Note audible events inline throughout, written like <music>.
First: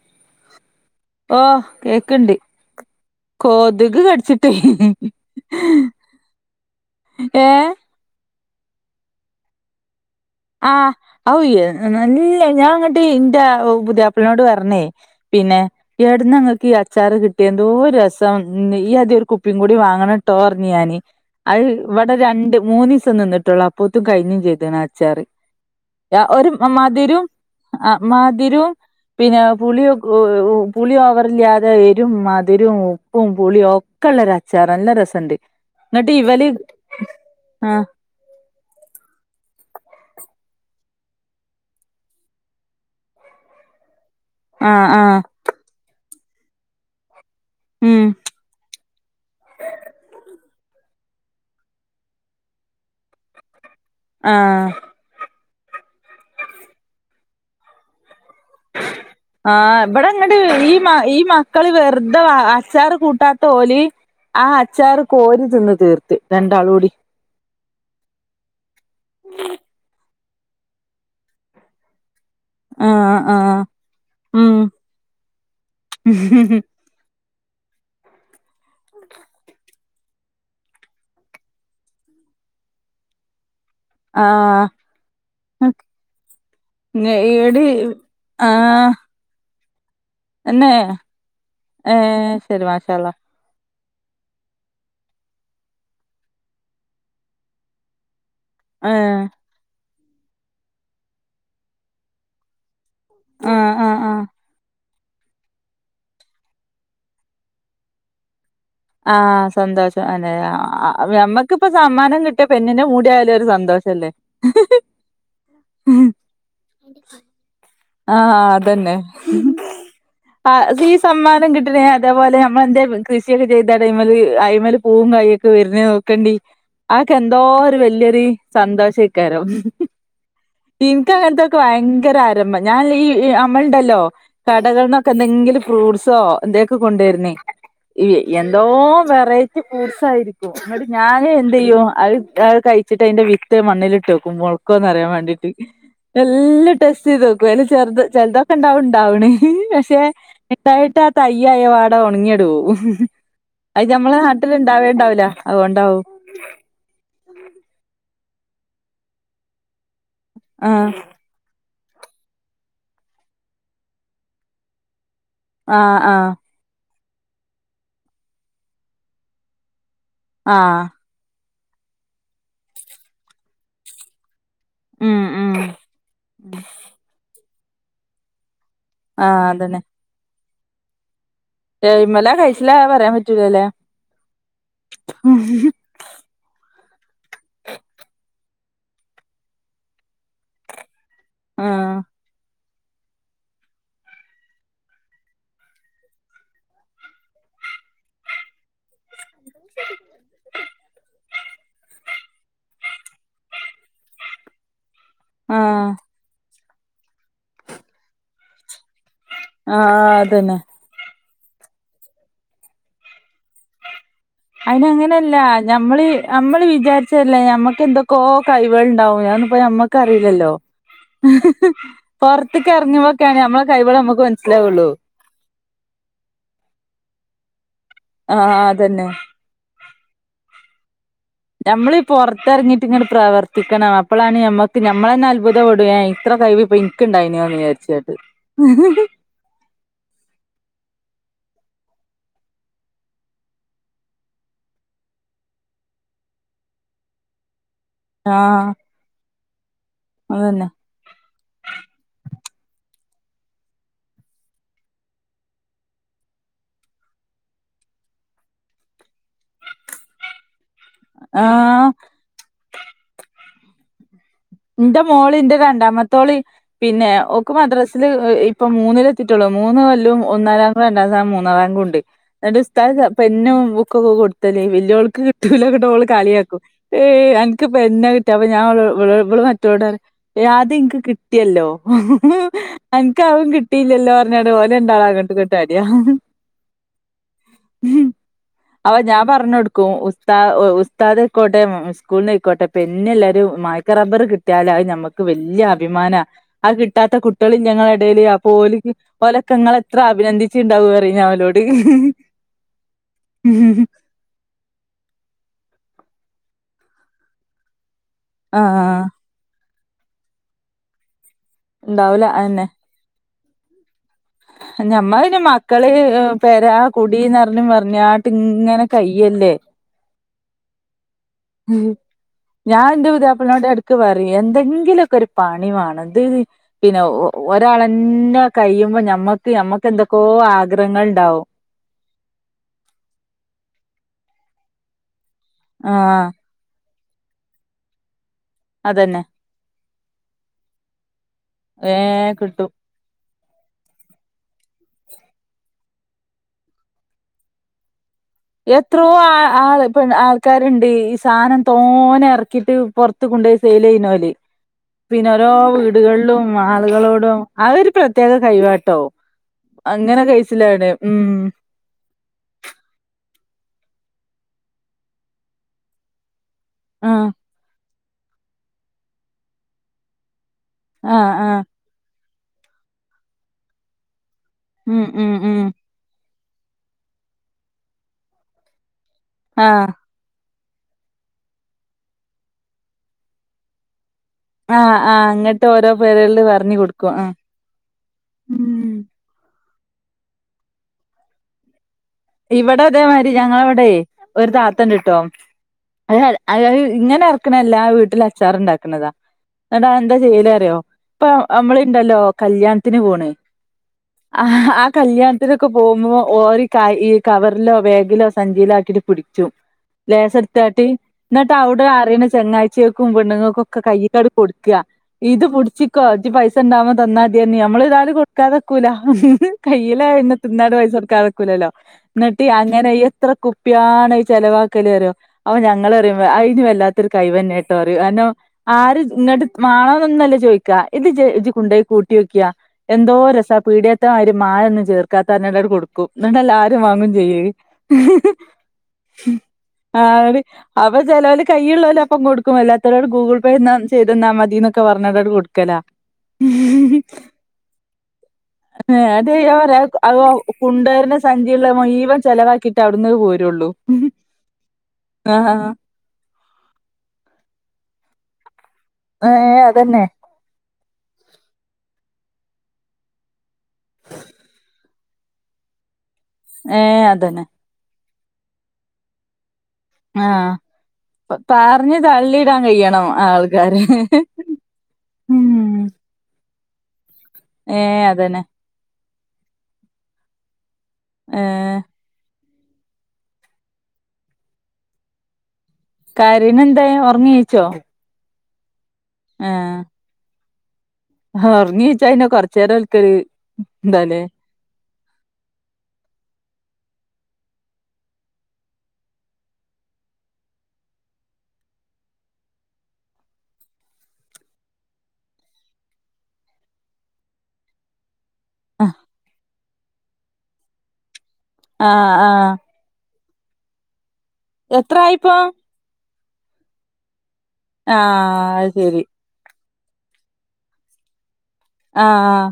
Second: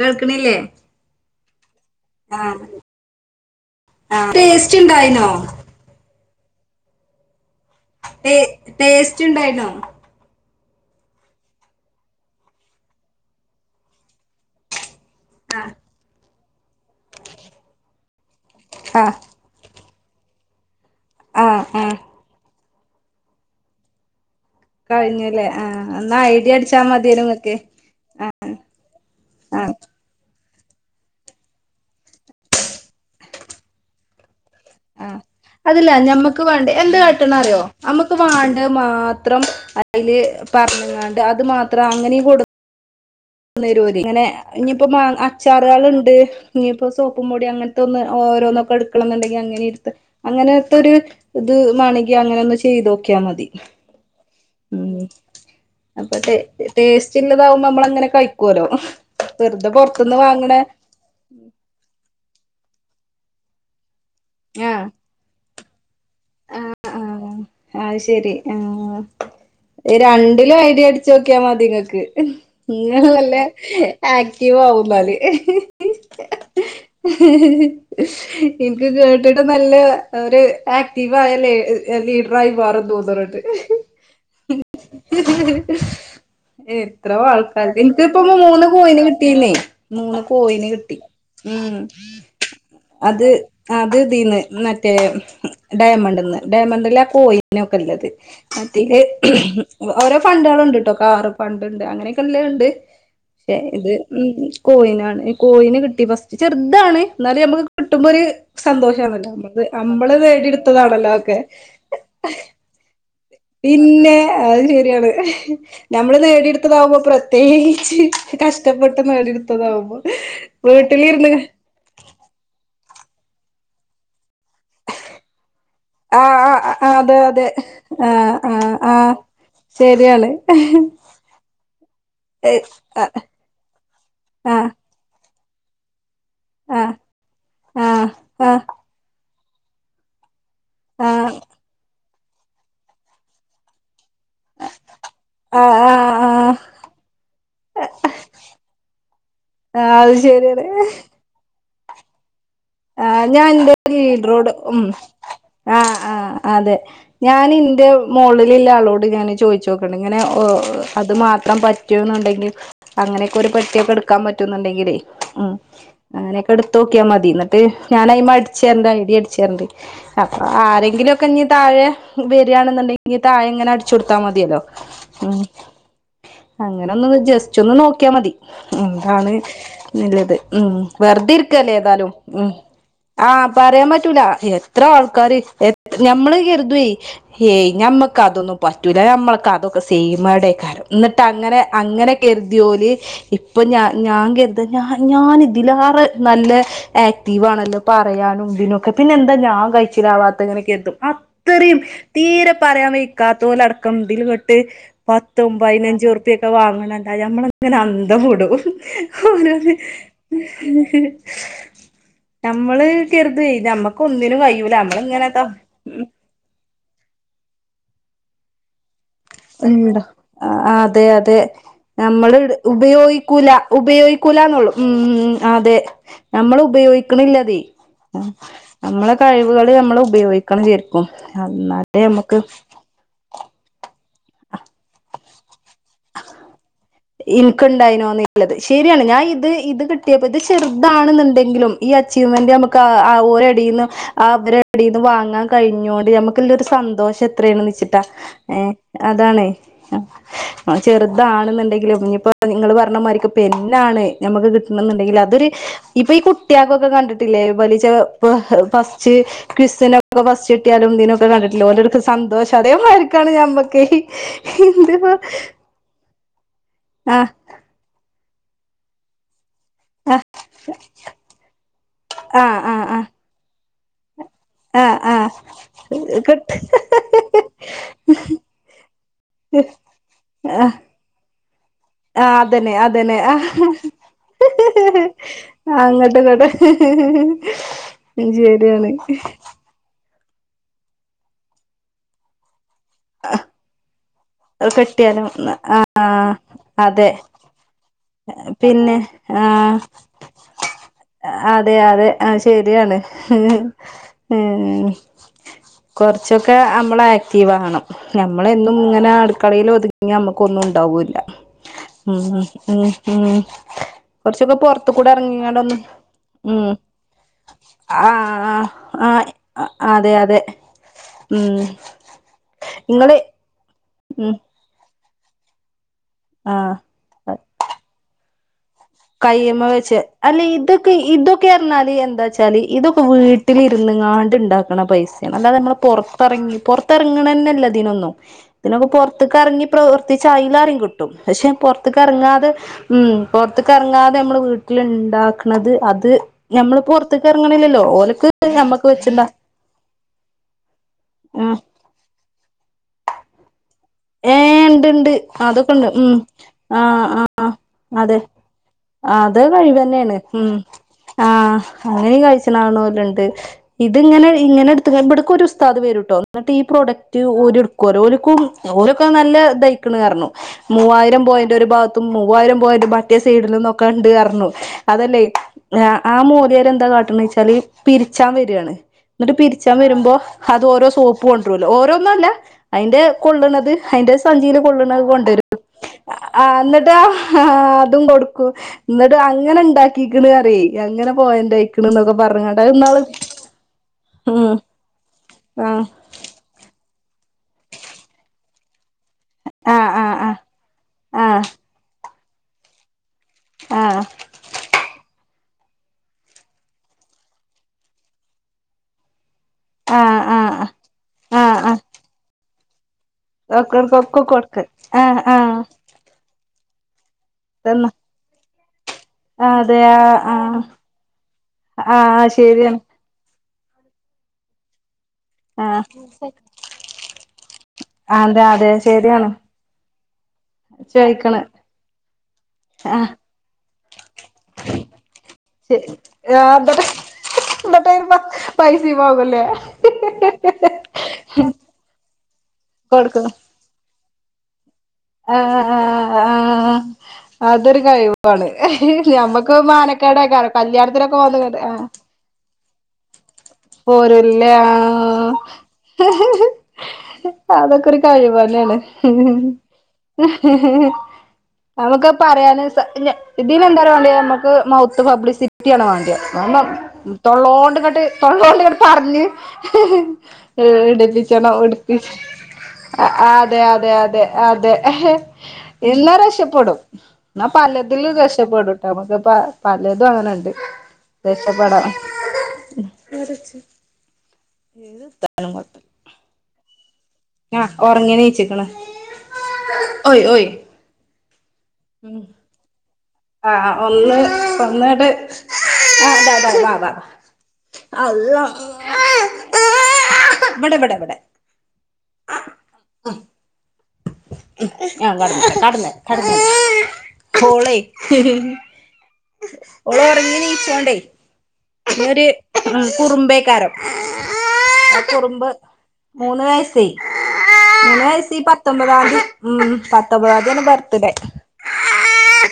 കേൾക്കണില്ലേ ഓഹ് കേക്ക്ണ്ട് ആ കൊത്ക് ആ കടിച്ചിട്ടേ ടേസ്റ്റ് ഉണ്ടായിനോ ഏഹ് ടേ ടേസ്റ്റ് ണ്ടായിനോ? ആഹ് ഔ യ നല്ല ഞാൻ ങ്ങട്ട് ന്റെ പുതിയാപ്പ്ൾനോട് പർഞ്ഞേ പിന്നെ ആ ഏട്ന്നാ ങ്ങക്കീ അച്ചാറ് കിട്ടിയേ ന്തോ രസം ന്ന് ആ ഇയ്യാദ്യരു കു പ്പിം കൂടി വാങ്ങണട്ടോ പർഞ്ഞ് ഞാന് ആ അഅ് ആ വടെ രണ്ട് മൂന്നീസം നിന്ന്ട്ടുള്ളൂ അ പ്പോത്തും കഴിഞ്ഞും ചെയ്ത്ണ് ആ അച്ചാറ് ല്ലെ ആഹ് ആ എന്നാ ദാ ഒര് ഐഡിയ അടിച്ചാ മതിയല്ലോ മദിരും ഇങ്ങക്ക് ആഹ് മദിരും പിന്നെ ആ പുളിയു പുളി ഓവറില്ല്യതെ എരും, മധ്‌രും, ഉപ്പും, പുളിയൊ ക്കെള്ളൊര് അച്ചാറ് നല്ല ആ രസണ്ട് അതല്ല ന്ന്ട്ട് ഇവല് ആഹ് ക്ക് വാണ്ടെ മാത്രം അയില് പറഞ്ഞ്ങ്ങാണ്ട് അത് മാത്രം അങ്ങനെ കൊട് ന്നേരും ഓര് ഇങ്ങനെ ഇനിപ്പോ ആഹ് ആഹ് അച്ചാറാള്ണ്ട് ഇനിപ്പോ സോപ്പും പൊടി അങ്ങ ത്തൊന്ന് ഉം ഓരോന്നൊക്കെട് ക്കണന്ന്ണ്ടെങ്കി അങ്ങനെര്ത്താ. അങ്ങനത്തൊര് ഇത് മാണെങ്കി അങ്ങനൊന്ന് ചെയ്തോക്കിയാ മതി. ആഹ് ഉം അപ്പൊ ടേ ടേസ്റ്റ് ഇല്ലതാവുമ്പോ നമ്മളങ്ങനെ കയി ക്കോലോ, വെറുതെ ആഹ് ഇബടെ പൊറത്ത്ന്ന് ഇങ്ങട്ട് വാങ്ങ്ണെ ഈ മ ഈ മക്കള് വെറുത വാ അച്ചാറ് കൂട്ടാത്ത ഓല് ആ ആഹ് അച്ചാറ് കോരി തിന്ന് തീർത്ത് രണ്ടാളൂടി. ആഹ് ആഹ് അത് ശെരി ആഹ് ഈ രണ്ടിലും ഐഡ അടിച്ചോക്കിയാ മതി ഇങ്ങൾക്ക് ഇങ്ങള് ആഹ് നല്ല ആഹ് ഉം ആക്റ്റീവാവും ഇന്നാല് <inaudible> <inaudible> ഇൻക്ക് കേട്ടിട്ട് നല്ല ഒര് ആക്റ്റീവായ ലേ ഏഹ് ലീഡറായി മാറും തോന്ന്ണ് ണ്ട്. ആഹ് <inaudible> എത്രയോ ഈട് ആൾക്കാര്ത് ഇൻക്കിപ്പോ മൂന്ന് ആഹ് കോയിന് കി കിട്ടീല്ലേ മൂന്ന് കോയിന് എന്നേ കിട്ടി. ഹ്മ്മ് ഏഹ് ശരി മാഷാ അല്ലാഹ് അത് അത് ഇതീന്ന് മറ്റേ ഡയമണ്ട്ന്ന് ഡയമണ്ടിലാ ആ കോയിനൊക്കെ ഉള്ളത് മറ്റേല് ഏഹ് ഓരോ ഫണ്ടേള്ണ്ട്ട്ടോ കാറ് ഫണ്ട് ഇണ്ട് അങ്ങനെയൊക്കെല്ലേണ്ട്. പക്ഷെ ആഹ് ഇത് ആഹ് ആഹ് ഹ്മ്മ് കോയിനാണ്. കോയിന് കിട്ടി ഫസ്റ്റ്, ചെറുതാണ് ഇന്നാലും നമുക്ക് കിട്ടുമ്പോര് സന്തോഷാണല്ലോ. ആഹ് നമ്മക്ക് നമ്മള് നേടിയെടുത്തതാണല്ലോ അതൊ ക്ക്പ്പം സമ്മാനം കിട്ടിയെ പെന്നിന്റെ മൂടി ആയാലും ഒരു സന്തോഷല്ലേ ഇന്നെ അത് ശരിയാണ്. നമ്മള് നേടിയെടുത്തതാവുമ്പോ പ്രെ തേച്ച് ആഹ് അതന്നെ കഷ്ടപ്പെട്ട നാടിടുത്തതാവുമ്പോ ആഹ് ഈ വീട്ടിലിരുന്ന് സമ്മാനം അതേപോലെ നമ്മളെ എന്തേ കൃഷിയൊക്കെ ചെയ്ത് ടൈമില് അയിമല് പൂവും കായ് ഒക്കെ വരുന്നത ക്കണ്ടി ആഹ് ആഹ് ആഹ് ആ ഒക്കെ അതെ എന്തോ അതെ ഒരു വല്യയൊരു ആഹ് ആഹ് സന്തോഷയ്ക്കാരം ആഹ് ശരിയാണ് ഇൻക്ക് അങ്ങനത്തെ ഭയങ്കര ആരംഭം ഏഹ് ഞാൻ ഈ ആഹ് അമ്മളുണ്ടല്ലോ കടകളിന്നൊക്കെ എന്തെങ്കിലും ഫ്രൂട്ട്സോ എന്തൊക്കെ ആഹ് കൊണ്ടുവരുന്നേ ആഹ് ആഹ് എന്തോ വെറൈറ്റി ഫ്രൂട്‌സ് ആയിരിക്ക ട് ഞാന് ആഹ് എന്ത് ചെയ്യും അ കഴിച്ചിട്ട് അതിന്റെ വിത്ത് മണ്ണിൽ ഇട്ട് മൊൾക്കോന്ന് അറിയാൻ വേണ്ടിട്ട് ആഹ് ആഹ് ആഹ് എല്ല ടസ്റ്റ് ചെയത് നോക്കും അയ്ല് ചെറു ചെൽതൊക്കെ ഉണ്ടാവ്ണ് ആഹ് പക്ഷെ അത് ശരിയാണ് ഇണ്ടായിട്ട് തയ്യായ വാട ഉണങ്ങിയട് പോവും ആ ഞാൻ അത് ഞമ്മളെ <unintelligible> നാട്ടിൽ ഉം ഇണ്ടാവേണ്ടാവൂല ആഹ അതുകൊണ്ടാവും ആഹ അതെ ഞാൻ ഇന്റെ മോളിലുള്ള ആളോട് ഞാൻ ചോദിച്ചു <unintelligible> ഇങ്ങനെ ആഹ് അത് മാത്രം പറ്റ പറ്റുണ്ടെങ്കിൽ അങ്ങനെയൊക്കെ ഒരു പറ്റിയൊക്കെ എടുക്കാൻ പറ്റുന്നുണ്ടെങ്കിലേ ഉം ആഹ് ആഹ് അങ്ങനെ എടുത്ത് നോക്കിയാൽ മതി എന്നിട്ട് ഞൻ അയിമ അടിച്ചരണ്ട് ഐഡിയ അടിച്ച തരണ്ട് അപ്പ ആഹ് ആരെങ്കിലും ക്കെ ഇനി താഴെ വരികയാണെന്നുണ്ടെങ്കനി താഴെ ഇങ്ങനെ അടിച്ച കൊടുത്താൽ മതിയല്ലോ ഉം അങ്ങനെ ഒന്ന് ജസ്റ്റ് ഒന്ന് നോക്കിയാ മതി എന്താണ് ആഹ് അതന്നെ നല്ലത് ഉം വെറുതെ ഇരിക്കല്ലേ ഏതായാലും എയ്മല ഉം കഴിച്ചില പറയാൻ ആഹ് പറ്റൂലല്ലേ പറയാൻ പറ്റൂല എത്ര ആൾക്കാര് എ ആഹ് ഞമ്മള് കരുതു വെയ് ഏയ് ഞമ്മക്ക് അതൊന്നും പറ്റൂല്ല ഞമ്മൾക്ക് അതൊക്കെ സെയ്യ്മടെ യ്കാരം എന്നിട്ട് അങ്ങനെ അങ്ങനെ കര് ജോലി ഇപ്പൊ ഞാ ഞാൻ കരുതും ഞാൻ ഇതിലാറെ നല്ല ആക്റ്റീവ് ആണല്ലോ പറയാനും ഇതിനൊ ഒക്കെ പിന്നെന്താ ഞാൻ കഴിച്ചിലാവാത്തങ്ങനെയൊക്കെ കര്തും ഇത്രയും തീരെ പറയാൻ വെക്കാത്ത ഓലെ അടക്കം ഇതിൽ പെട്ട് പത്തും ആഹ് പതിനഞ്ച ഉറുപ്പ്യൊക്കെ വാങ്ങണണ്ട ഞമ്മള അങ്ങനെ അന്തം വിടും ഓരോന്ന് ആഹ് അതന്നെ നമ്മള് കര്തുംനമ്മക്ക് ഒന്നിന് വായ്യ അന് അങ്ങനെയല്ല മ്മള് നമ്മള് വിചാരിച്ചതല്ലേ ഞമ്മക്ക് എന്തൊക്കോ കൈവുകൾ ഉണ്ടാവും ഞ ഉണ്ടോ അതെ അതെ നമ്മൾ പൊറത്തേക്ക് എറങ്ങുമ്പോക്കാണ് ഉപയോഗിക്കൂല നമ്മളെ കഴിവുകള് നമ്മക്ക് ഉപയോഗിക്കൂലന്നുള്ളൂ മനസ്സിലാവുള്ളൂ ഉം ഉം അതെ നമ്മൾ ഉപയോഗിക്ക്ണില്ലതെ ആഹ് അതന്നെ നമ്മളെ കഴിവുകൾ നമ്മൾ ഉപയോഗിക്ക ക്കണം ശെർക്കും നമ്മളി പൊർത്തെർങ്ങി ട്ട് ങ്ങട് പ്രവർത്തിക്കണം അപ്പോളാണ് നമ്മക്ക് ഞമ്മൾ തന്നെ അത്ഭുതംപ്പെടും ഏ ഇത്ര കഴിവി ഇപ്പം ഇൻ ഇൻക്ക്ണ്ടായിനോന്ന്ള്ളത് ശരിയാണ് ഞാൻ ഇത് ഇത് കിട്ട ഇത് ചെറുതാണെന്നുണ്ടെങ്കിലും ഈ അച്ചീവ്മെന്റ് നമുക്ക് ഓരടേന്ന് അവരെ എവിടെന്ന് വാങ്ങാൻ കഴിഞ്ഞോണ്ട് നമുക്ക് ഒരു സന്തോഷം എത്രയാണ് നമുക്ക് ചി ഏ ആഹ് അതാണ് അതന്നെ ചെറുതാണെന്നുണ്ടെങ്കിലും ഇപ്പോ നിങ്ങള് പറഞ്ഞ മാതിരിക്ക പെന്നാണ് നമുക്ക് കിട്ടണ എന്നുണ്ടെങ്കിൽ അതൊരു ഇപ്പൊ ഈ കുട്ടിയക്കൊക്കെ കണ്ടിട്ടില്ലേ വലി ച്ച ഫസ്റ്റ് ക്വസ്നൊക്കെ ഫസ്റ്റിട്ടിയാലും തിനൊക്കെ കണ്ടിട്ടില്ല ആഹ് ഓലെടുക്ക് സന്തോഷ അതേ മതിരിക്കാണ് ഞമ്മക്കെ ഇന്റെ മോള് ഇന്റെ രണ്ടാമത്തോള് പിന്നെ ആ ഓക്ക് മദ്രസില് ഇപ്പൊ മൂന്നില് ട്ടുള്ളൂ മൂന്ന് ആ കൊല്ലും ഒന്നാം റാങ്കും രണ്ടാം സ മൂന്നാം റാങ്കും ഉണ്ട് ആഹ് ങ്ങട്ട് ഉസ്താ ആഹ് ആഹ് പെന്നും ബുക്കൊക്കെ കൊടുത് ല്ലേ ആഹ് വല്യോൾക്ക് കിട്ടൂല ങ്ങട്ട് ഓള് ആഹ് കിട്ട് കളിയാക്കും അൻക്ക് പെന്നാ കിട്ടും അപ്പൊ ഞാ ഓളോ ഇവള് മറ്റോളോട് പറയും ഏ അത് ആഹ് ഇൻക്ക് കി കിട്ടിയല്ലോ ആഹ് അതന്നെ അതന്നെ അൻക്ക് അഉം ആഹ് കിട്ടിയില്ലല്ലോ പറഞ്ഞാട്ട് ഓല് രണ്ടാളും അങ്ങോട്ട് ഇങ്ങട്ടും അടിയാ ആ ഇങ്ങട്ട് ഇങ്ങട്ട് അപ്പം ഞാൻ പറഞ്ഞൊടുക്കും. ഉസ് താ ഉസ്താദായിക്കോട്ടെ സ്കൂൾന്ന് ആയിക്കോട്ടെ പെന്ന് എല്ലാരും മായ്ക്കാ റബ്ബർ കി ട്ടിയാൽ അത് ഞമ്മക്ക് കെട്ടിയാലും വല്യ അഭിമാനാ. ആഹ് അത് അതെ കിട്ടാത്ത കുട്ടിയേള് ഇല്ലേ ഇങ്ങളെ എടേല്. അപ്പോലിക്ക് പിന്നെ ഓലൊക്കെ ഇങ്ങളെ ആഹ് എത്ര അഭിനന്ദിച്ചീണ്ടാവും പറിം ഓലോട്. അതെ അതെ ഏഹ്. കൊറച്ചൊക്കെ നമ്മളാക്റ്റീവ് ആവണം. നമ്മളെന്നും ആഹ് അടുക്കളേൽ ഒതുങ്ങ്യ നമുക്കൊന്നും ഉണ്ടാവൂല്ല. ഉം ഇണ്ടാവൂല ഉം ഉം കൊറച്ചൊക്കെ പൊറത്ത് കൂടെ ഞമ്മളെ പിന്നെ എറങ്ങിങ്ങാണ്ടൊന്ന് മക്കള് ഉം പെരാ കുടീ നർഞ്ഞു പർഞ്ഞാട്ട് ആഹ് ഇങ്ങനെ ആഹ് കയ്യല്ലേ. അതെ അതെ ഉം ഉഹും. ഞാൻ ഇന്റെ ഇങ്ങള് പുതാപ്പ്യൾനോട് എടക്ക് പറിം. ഉം എന്തെങ്കിലു ഒക്കൊരു പണി വാണം തെത് ആഹ് പിന്നെ ഒരാളന്നെ കയ്യുമ്പം ഞമ്മക്ക് കയ്യ്മ്മ ഞമ്മക്ക് എന്തൊക്കോ ആഗ്രഹങ്ങൾ ഉണ്ടാവും. ണാല് എന്താ വെച്ചാല് ഇതൊക്കെ വീട്ടിലിരുന്ന്ങ്ങാണ്ട് ഉണ്ടാക്കണ പൈസ <unintelligible> അല്ലാതെ നമ്മള് ആഹ് പുറത്തിറങ്ങി പൊറത്തെർങ്ണെന്നല്ല ഇതിനൊന്നും ഇതിനൊക്കെ അതന്നെ പൊർത്ക്കറങ്ങി പ്രവർത്തിച്ച അയ്ലാറിം കിട്ടും. പക്ഷെ പൊർത്ത്ക്ക് വേം അർങ്ങാതെ കിട്ടും ഉം പൊർത്ത് ക്കർങ്ങാതെ നമ്മള് വീട്ടില് ണ്ടാക്ണത് അത് ഞമ്മളിപ്പോ പുറത്തേക്ക് എർങ്ണില്ലല്ലോ. ഓലക്ക് ഞമ്മക്ക് എത്രയോ വെച്ചിണ്ടാ ആ ആൾ ആൾക്കാരുണ്ട് ഈ ആഹ് സാനം തോ പോനെ എർക്കിട്ട് പൊർത് കൊണ്ടോയി സെയിലെയ്യ്ണോല് ഏഹ് ഇണ്ട് ഇണ്ട് പിന്നെ ഓരോ അതൊക്കെ ഇണ്ട് ഉം വീടുകളിലും ആ ആളുകളോടും അ ഒരു അതെ പ്രത്യേക കഴ്‌വാ ട്ടോ അത് കഴിവെന്നേണ് അങ്ങനെ ഉം കയ്ച്ചിലാവ്ണത് ഉം ആഹ് അങ്ങനിം കയ്ച്ച്ണാവ്ണോല് ണ്ട്. ഇത് ഇങ്ങനെ ഇങ്ങനെ ഇട്ത്ത് ഇബടക്കൊര് ഉസ്താദ് വരുട്ടോ. ഇന്നട്ട് ഈ പ്രോഡക്റ്റ് ആഹ് ഓര്ട്ക്കോല്ലോ. ഓൽക്കും ഓരൊക്കെ നല്ല ഇദായ്ക്ക്ണ് പർഞ്ഞു. മൂവായിരം ആഹ് പോയന്റ് ആഹ് ഒരു ഭാഗത്തും മൂവായിരം പോയിന്റ് മറ്റേ സൈഡിലും ന്നൊക്കെ ണ്ട് പർണു. ഉം അതല്ലേ. ഉം ഉം ആ മോല്യാര് എന്താ കാട്ട്ണ്ന്ന് വെച്ചാല് പിരിച്ചാൻ വരാണ്. എന്നിട്ട് പിരിച്ചാൻ ആഹ് വരുമ്പോ അത് ഓരോ സോപ്പ് കൊണ്ടരോല്ലോ ഓരോന്നും അല്ല അയിന്റെ കൊള്ളണത് ഹയ്ന്റെ സഞ്ചിയില് കൊളള്ണത് ആഹ് അത് ആഹ് കൊണ്ടൊരും അങ്ങട്ട് ഓരോ പേരുകളില് ആഹ് പറഞ്ഞു ഇന്നട്ട് കൊടുക്കും ആ അതും കൊടുക്കും ഉം ഇന്നട്ടും അങ്ങനെ ഇണ്ടാ ക്കക്ക്ണ് പർയേ അങ്ങനെ പോയന്റായ് ക്ക്ണ് ന്നൊക്കെ പർഞ് ഇവടെ ഇതേമായിരി ഞങ്ങളവെടെ ഒരു താത്ത ണ്ട് ട്ടോ. ആഹ് അത് ത് ഇങ്ങനെ എർക്കണല്ലാ. വീട്ടിലച്ചാറ് ഉണ്ടാക്ക്ണതാ. ഇന്നട്ട് ആഹ് അതെന്താ ആഹ് ചെയ്യല് അറിയോ, ഇപ്പൊ ആഹ് നമ്മള് ഇണ്ടല്ലോ കല്യാണത്തിന് പോണ്. ആഹ് അഹ്. ആ കല്യാണത്തിനൊക്കെ പോകുമ്പോ ഓര് കയ് കവറിലോ, ബേഗിലോ, സഞ്ചിയിലോ ആക്കിട്ട് പിടിച്ചും. ആഹ് ലേസട് ട്ടാട്ടി ആഹ് ആഹ് ഇന്നട്ട് ആഹ് ആഹ് അവ്ടെ അറിണ ചങ്ങായ് ച്ച്യേക്കും, പെണ്ണുങ്ങക്കും ഒക്കെ കയ്യ് ക്കാട് കൊടുക്ക് കൊടുക്കാ. ആഹ് ഇത് ആഹ് പുടിച്ചി ക്കൊ ഇജ്ജ് പൈസ ണ്ടാവുമ്പം തന്നാ മതിയർഞ്, നമ്മള് തന്ന് എതാലും കൊടുക്കാതെ ക്കൂല. അതെ ആഹ് കയ്യിലായാ പിന്നെ ആഹ് തിന്നാതെ പൈസ കൊടുക്കാതെക്കൂലല്ലോ. ആഹ് ശരിയാണ് അയ് എത്ര കുപ്പ്യാണത് ചെലവാക്കല് അറ്യോ. അപ്പം ആഹ് ഞങ്ങൾ പറിം. അയ്നു വല്ലാത്തൊരു കയ് വെന്നേ ട്ടോ റിം. കാര്ണം അതെ അതെ ആരും ശരിയാണ് ഇങ്ങട്ട് മാണോന്നൊന്നും അല്ല ചോയിക്കാ, ഇത് ഇജ്ജ് ചോയിക്കണ് ജ്ജ് കൊണ്ടോയി കൂട്ട്യോക്കിയാ ആഹ് എന്തോര് രസാ. പീട്യേത്ത മായിരി മായൊന്നും ചേർക്കാത്താ പർഞ്ഞാണ്ടാണ്ട് ശരി കൊടുക്കും. ഇന്നട്ടെല്ലാ രും എന്നിട്ട് വാങ്ങും ചെയ്യും അത്. പൈസയും പോകല്ലേ ആഹ് ഇന്നട് അപ്പം ചെലോല് കൈയ്യ്ള്ളോല് അപ്പം കൊടുക്കും. അല്ലാത്തോരോട് കൊടുക്കും ഗൂഗിൾ പേ ന്നാ ചെയ്തെന്നാ മതിന്നൊ ക്കെ പർഞ്ഞാണ്ടാണ്ട് ആഹ് കൊടുക്കലാ. ആഹ് അതൊരു കഴിവാണ്. അത് ഞാൻ ഞമ്മക്കത് പറയാ അത് മാനക്കേടേക്കാരം. കല്യാണത്തിലൊക്കെ കൊണ്ടുവരുന്ന പോന്ന്ങ്ങാണ്ട് സഞ്ചിയുള്ള മുഴുവൻ ചെലവാക്കിയിട്ട് അവ്ടുന്നത് പോരും പോരുല്ലാ ആഹ് അതൊക്കെ ഒരു കഴിവ് തന്നേണ് ഏഹ് അതന്നെ ഹ്ഹ്ഹ് നമുക്കത് പറയാന് ന് ഇതിന് എന്താറ്യോ വാണ്ട്യേ നമുക്ക് മൗത്ത് പബ്ലിസിറ്റിയാണ് വാണ്ട്യേത് ഏഹ് <unintelligible> അതന്നെ തൊള്ളോണ്ട്ങ്ങെട്ട് തൊള്ളോണ്ട്ങ്ങെട്ട് പർഞ്ഞ് ആഹ് <unintelligible> ഇട്ക് പറഞ്ഞ് തള്ളിയിടാൻ കഴിയണം അതെ ആൾക്കാരെ അതെ അതെ അതെ ഉം എന്നാ രഷപ്പെടും ന്നാ ഏഹ് പലതിലും അതന്നെ രഷപ്പെടും നമുക്ക്പ്പ പലതും അങ്ങനെണ്ട് ഏഹ് രഷപ്പെടാം <unintelligible> കരീണ്‌ണ്ടേ ഒ ആഹ് ഒർങ്ങി നീച്ചിക്ക്ണ് ഓയ് ഓയ് ഒർങ്ങീച്ചാ ഉം പിന്നെ കൊർച്ചേരം ഓൽക്കൊര് ആഹ് ആഹ് ഒന്ന് ഒന്ന്ങ്ങെട്ട് ആഹ് ബാ ബാ ബാ ബാ അള്ളാ ഇബെടെ ബെടെ ബെടെ അഹ് <unintelligible> കാട്ടല്ലേ കാട്ടല്ലേ ഓളെ ആഹ് ഓള് ഒർങ്ങി നീച്ചാണേ ഒര് ആഹ് കുറ്മ്പേയ്ക്കാരം ആ എത്രായിപ്പോ കുറുമ്പ് മൂന്ന് വെയസ് മൂന്ന് വയസ് ഈ ആഹ് അത് ശരി പത്തൊമ്പതാംന്തി ഉം പത്തൊമ്പതാംന്ത്യാണ് ബർത്ത്ഡേ ആഹ്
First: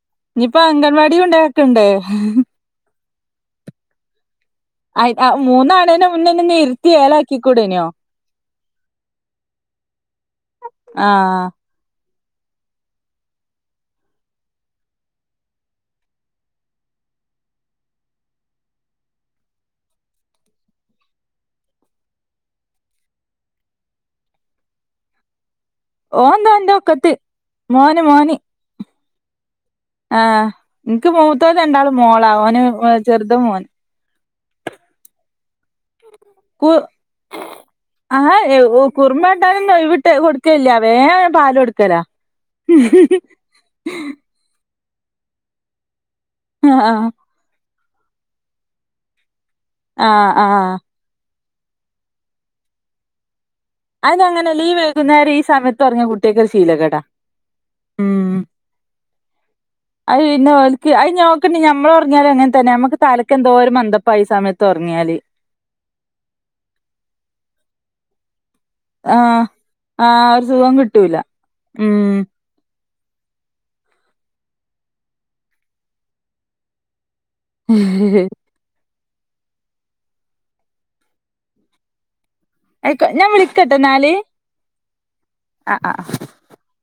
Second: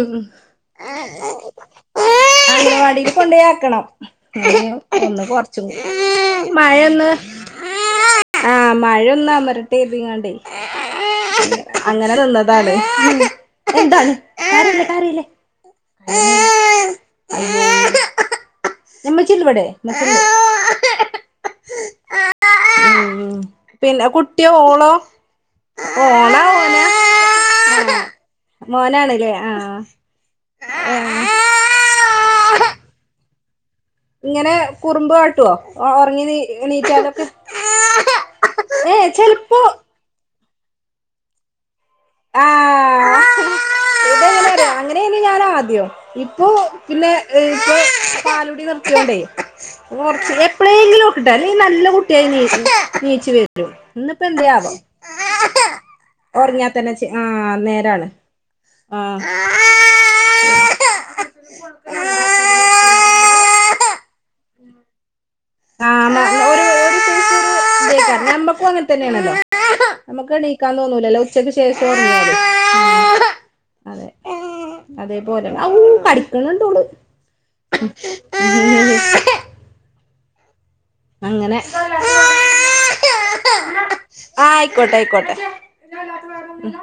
ഉം ഞ്ഞിപ്പ അംഗൻവാടി കൊണ്ടയാക്കണ്ടേ കൊണ്ടെയാക്കണം അയ് ഒന്ന് ആഹ് കൊർച്ച് കൂ മൂന്നാണേന്റെ മുന്നേ നിന്നെ ഇരുത്തി മയൊന്ന് ഏലാക്കിക്കൂടേനോ ആഹ് മഴൊന്ന് അമരട്ടേര്തിക്കാണ്ടേ ആഹ് അങ്ങെനെ നിന്നതാണ് എന്താണ് കരെയെല്ലേ കരെയെല്ലേ <unintelligible> ഇമ്മച്ചിണ്ട് ബടെ ഇമ്മച്ചിണ്ട് ഉം പിന്നെ കുട്ടി ഓളോ ഓളാ ഓൻതാ ന്റെ ഒക്കെത്ത് മോന് മോന് മോനാണ്ലേ ആഹ് ആഹ് ഇൻക്ക് ഏഹ് മൂത്തോല് രണ്ടാളും മോളാ ഓന് ചെറ്ത് മോൻ ഇങ്ങെനെ കുറ്മ്പ് കാട്ട്വോ ഒ ഒർങ്ങി നീ കു എണീറ്റാലൊക്കെ ആഹ് ഏ ഏഹ് ചെലപ്പോ കുറ്മ്പാട്ടാനൊന്നും ഒയ്‌വ് ട്ട് കൊട്ക്കേല്ലാ വേം പാലൊട്ക്കെലാ അങ്ങെനേനീ ഞാനാദ്യം ഇപ്പൊ ആഹ് പിന്നെ ആഹ് ഇപ്പം പാലുടി നിർത്ത്യാേണ്ടേ ആഹ് കൊർച്ച് ആഹ് എപ്ലേങ്കിലു ഒക്ക്ട്ട അല്ലെ നല്ല കുട്ട്യായി നീ നീച്ച് വെ രും അതങ്ങനെ ഇന്നിപ്പെന്ത്യാവാേ ലീവ് വൈകുന്നേരം ഈ സമയത്ത് ഉറങ്ങിയ കുട്ടികൾക്ക് ഒരു ഒർങ്ങ്യാ തന്നെ ശീലക്കേടാ ചെ ആഹ് നേരാണ് ആഹ് അത് പിന്നെ ഓൽക് അത്ഞ്ഞോക്കെണ്ടി ഞമ്മളാെർങ്ങ്യാലും അങ്ങൻ തന്നെ ഞമ്മക്ക് തലക്കെന്തോ ഒര് മന്തപ്പായി സ സമയത്ത് ഒർങ്ങ്യാല് ആഹ് മ ഒരു ഒര് സെയ്സ് തേക്കാര് ഞമ്മക്കും അങ്ങൻ തന്നേണെല്ലോ ആഹ് ആഹ് ഞമ്മക്ക് ഒരു സുഖം എണീക്കാം കിട്ടൂല തോന്നൂലല്ലോ ഉച്ചക്ക് ശേഷം ഉം ഒർങ്ങ്യാല് ഉം അതെ അതേ പോലെ അവൂ കടിക്ക്ണ്‌ണ്ടോള് അങ്ങനെ അയ്ക്കൊ ഞാൻ വിളിക്കട്ടാെന്നാല് ആഹ് ആഹ് ആഹ് ഉം